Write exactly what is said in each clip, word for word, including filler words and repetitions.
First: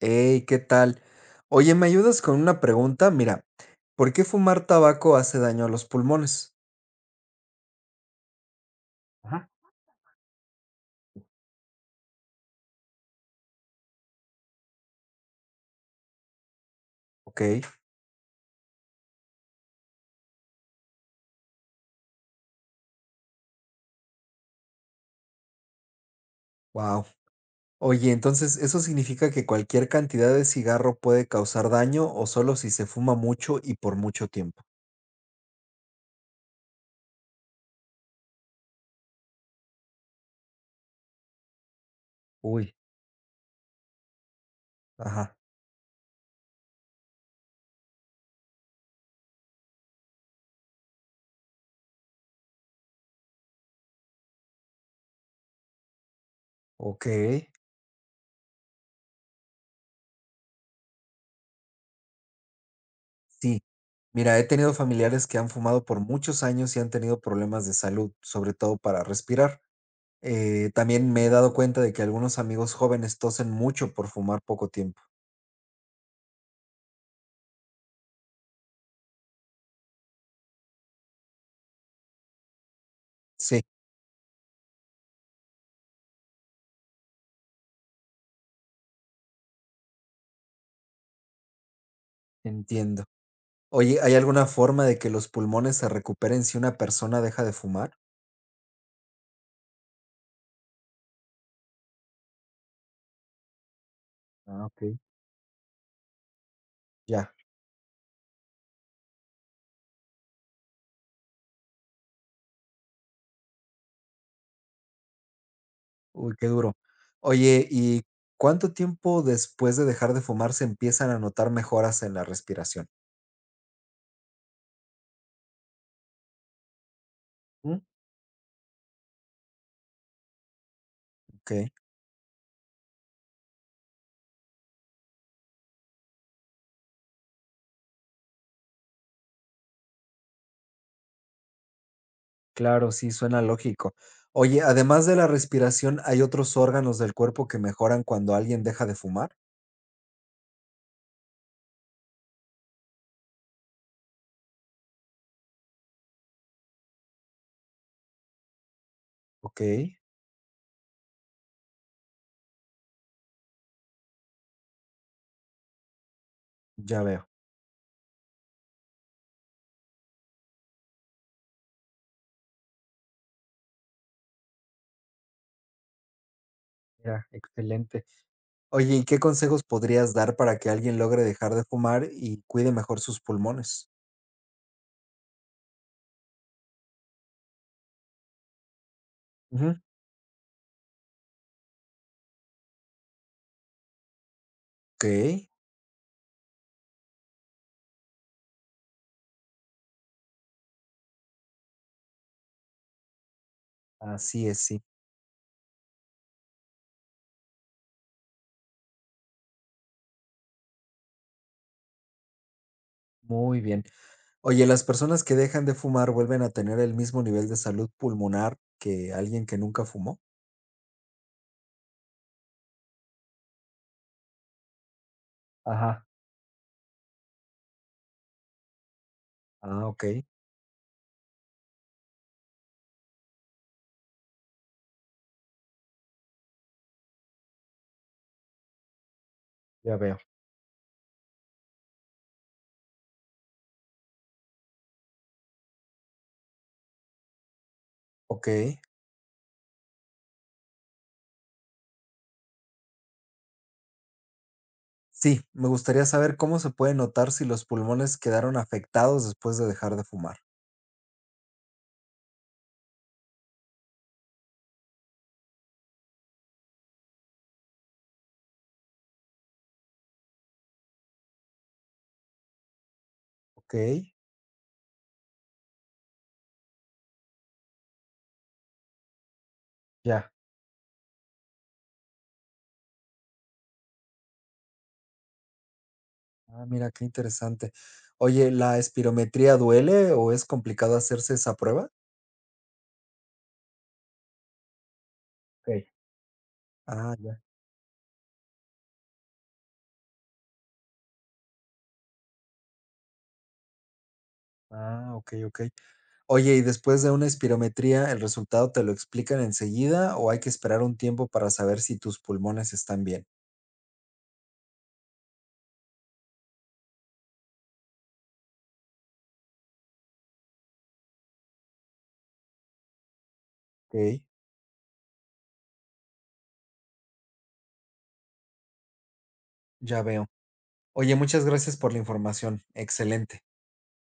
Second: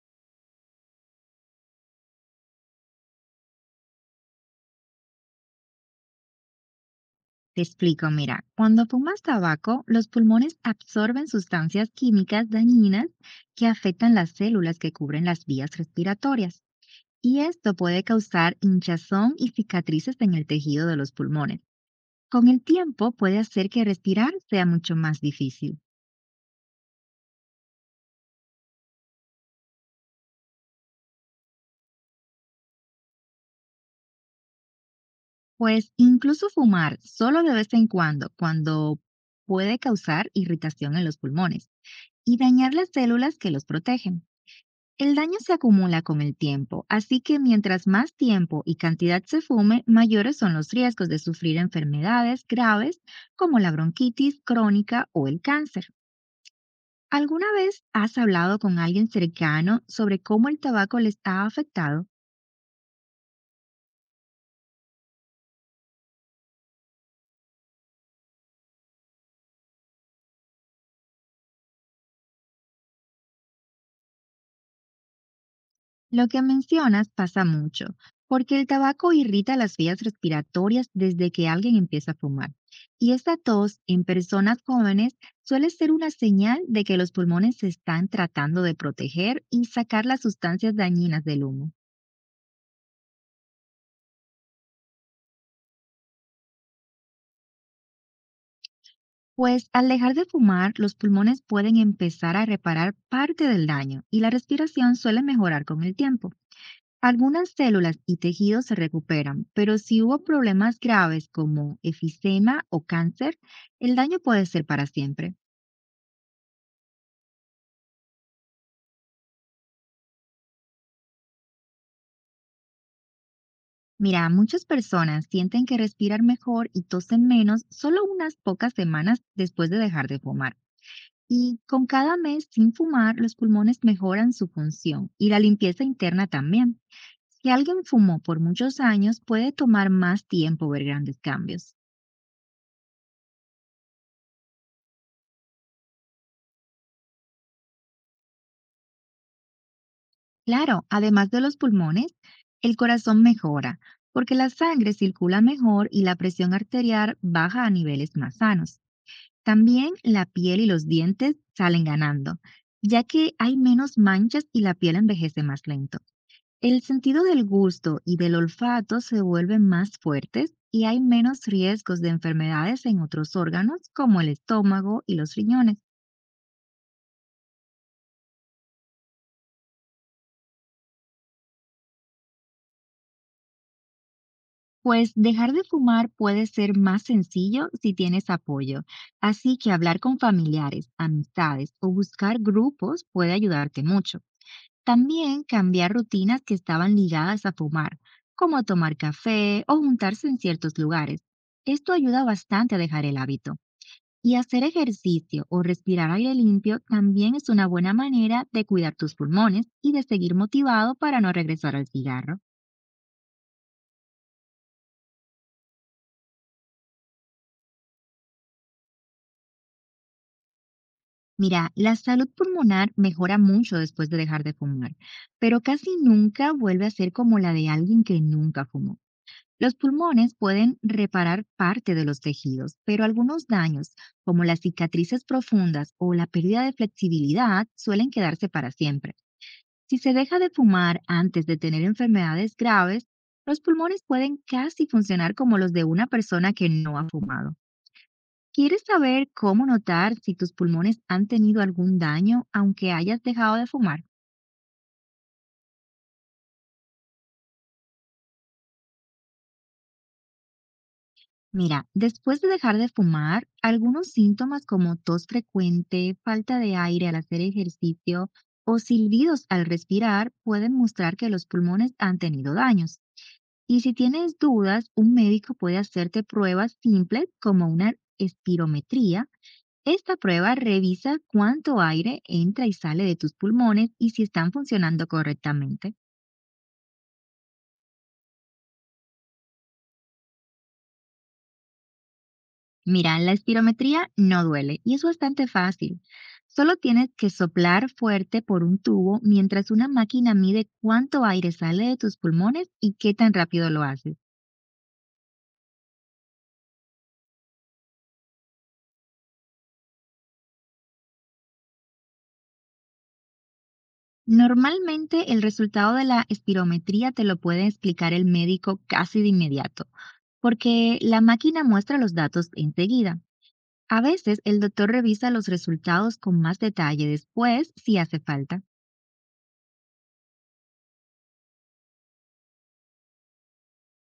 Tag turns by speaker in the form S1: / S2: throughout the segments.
S1: Hey, ¿qué tal? Oye, ¿me ayudas con una pregunta? Mira, ¿por qué fumar tabaco hace daño a los pulmones?
S2: Te explico, mira, cuando fumas
S1: Ajá.
S2: tabaco, los pulmones absorben sustancias químicas dañinas que afectan las células que cubren las vías respiratorias, y
S1: Ok,
S2: esto puede causar hinchazón y cicatrices en el tejido de los pulmones. Con el tiempo puede hacer que respirar sea mucho más difícil,
S1: wow. Oye, entonces, ¿eso significa que cualquier cantidad de cigarro puede causar daño o solo si se fuma mucho y por mucho tiempo?
S2: pues incluso fumar solo de vez en cuando, cuando puede causar irritación en los pulmones y dañar
S1: Uy,
S2: las células que los protegen. El
S1: ajá,
S2: daño se acumula con el tiempo, así que mientras más tiempo y cantidad se fume, mayores son los riesgos de sufrir enfermedades graves como la bronquitis crónica o el cáncer.
S1: ok,
S2: ¿Alguna vez has hablado con alguien cercano sobre cómo el tabaco les ha afectado?
S1: sí. Mira, he tenido familiares que han fumado por muchos años y han tenido problemas de salud, sobre todo para respirar. Eh, también me he dado cuenta de que algunos amigos jóvenes tosen mucho por fumar poco tiempo.
S2: Lo que mencionas pasa mucho, porque el tabaco irrita las vías respiratorias desde que alguien empieza a fumar. Y esta
S1: Sí.
S2: tos en personas jóvenes suele ser una señal de que los pulmones se están tratando de proteger y sacar las sustancias dañinas del humo.
S1: Entiendo. Oye, ¿hay alguna forma de que los pulmones se recuperen si una persona deja de fumar?
S2: Pues al dejar de fumar, los pulmones pueden empezar a reparar parte del daño y la
S1: Ah, ok.
S2: respiración suele mejorar con el tiempo.
S1: Ya,
S2: Algunas células y tejidos se recuperan, pero si hubo problemas graves como efisema o cáncer, el daño puede ser para siempre.
S1: uy, qué duro. Oye, ¿y cuánto tiempo después de dejar de fumar se empiezan a notar mejoras en la respiración?
S2: Mira, muchas personas sienten que respiran mejor y tosen menos
S1: Mm.
S2: solo unas pocas semanas después de dejar de fumar.
S1: Ok,
S2: Y con cada mes sin fumar, los pulmones mejoran su función y la limpieza interna también. Si alguien fumó por muchos años, puede tomar más tiempo ver grandes cambios.
S1: claro, sí, suena lógico. Oye, además de la respiración, ¿hay otros órganos del cuerpo que mejoran cuando alguien deja de fumar?
S2: Claro, además de los pulmones, el corazón mejora porque la sangre circula mejor y la presión arterial baja a niveles más sanos.
S1: Ok,
S2: También la piel y los dientes salen ganando, ya que hay menos manchas y la piel envejece más lento. El
S1: ya
S2: sentido
S1: veo.
S2: del gusto y del olfato se vuelven más fuertes y hay menos riesgos de enfermedades en otros órganos como el estómago y los riñones.
S1: Mira, excelente. Oye, ¿y qué consejos podrías dar para que alguien logre dejar de fumar y cuide mejor sus pulmones?
S2: Pues dejar de fumar puede ser más sencillo si tienes apoyo, así que
S1: Ujú,
S2: hablar con familiares, amistades o buscar grupos puede ayudarte mucho. También
S1: okey,
S2: cambiar rutinas que estaban ligadas a fumar, como tomar café o juntarse en ciertos lugares. Esto ayuda bastante a dejar el hábito. Y
S1: así es,
S2: hacer
S1: sí,
S2: ejercicio o respirar aire limpio también es una buena manera de cuidar tus pulmones y de seguir motivado para no regresar al cigarro.
S1: muy bien. Oye, ¿las personas que dejan de fumar vuelven a tener el mismo nivel de salud pulmonar que alguien que nunca fumó?
S2: Mira, la salud pulmonar mejora mucho después de dejar de fumar, pero casi
S1: Ajá.
S2: nunca vuelve a ser como la de alguien que nunca fumó. Los
S1: Ah, okey,
S2: pulmones pueden reparar parte de los tejidos, pero algunos daños, como las cicatrices profundas o la pérdida de flexibilidad, suelen quedarse para siempre.
S1: ya
S2: Si se
S1: veo.
S2: deja de fumar antes de tener enfermedades graves, los pulmones pueden casi funcionar como los de una persona que no ha fumado.
S1: Okey.
S2: ¿Quieres saber cómo notar si tus pulmones han tenido algún daño aunque hayas dejado de fumar?
S1: Sí, me gustaría saber cómo se puede notar si los pulmones quedaron afectados después de dejar de fumar.
S2: Mira, después de dejar de fumar, algunos síntomas como tos frecuente, falta de aire al hacer ejercicio o silbidos al respirar pueden mostrar que los pulmones han tenido daños. Y si
S1: Okey,
S2: tienes dudas, un médico puede hacerte pruebas simples como una espirometría. Esta
S1: ya.
S2: prueba revisa cuánto aire entra y sale de tus pulmones y si están funcionando correctamente.
S1: Ah, mira, qué interesante. Oye, ¿la espirometría duele o es complicado hacerse esa prueba?
S2: Mira, la espirometría no duele y es bastante
S1: Okey.
S2: fácil. Solo tienes
S1: Ah,
S2: que
S1: ya.
S2: soplar fuerte por un tubo mientras una máquina mide cuánto aire sale de tus pulmones y qué tan rápido lo haces.
S1: Ah, okey, okey. Oye, y después de una espirometría, ¿el resultado te lo explican enseguida o hay que esperar un tiempo para saber si tus pulmones están bien?
S2: Normalmente el resultado de la espirometría te lo puede explicar el médico casi de inmediato, porque la máquina muestra los datos enseguida. A
S1: Ok,
S2: veces el doctor revisa los resultados con más detalle después si hace falta.
S1: ya veo. Oye, muchas gracias por la información. Excelente.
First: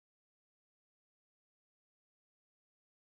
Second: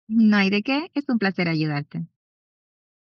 S2: No hay de qué, es un placer ayudarte.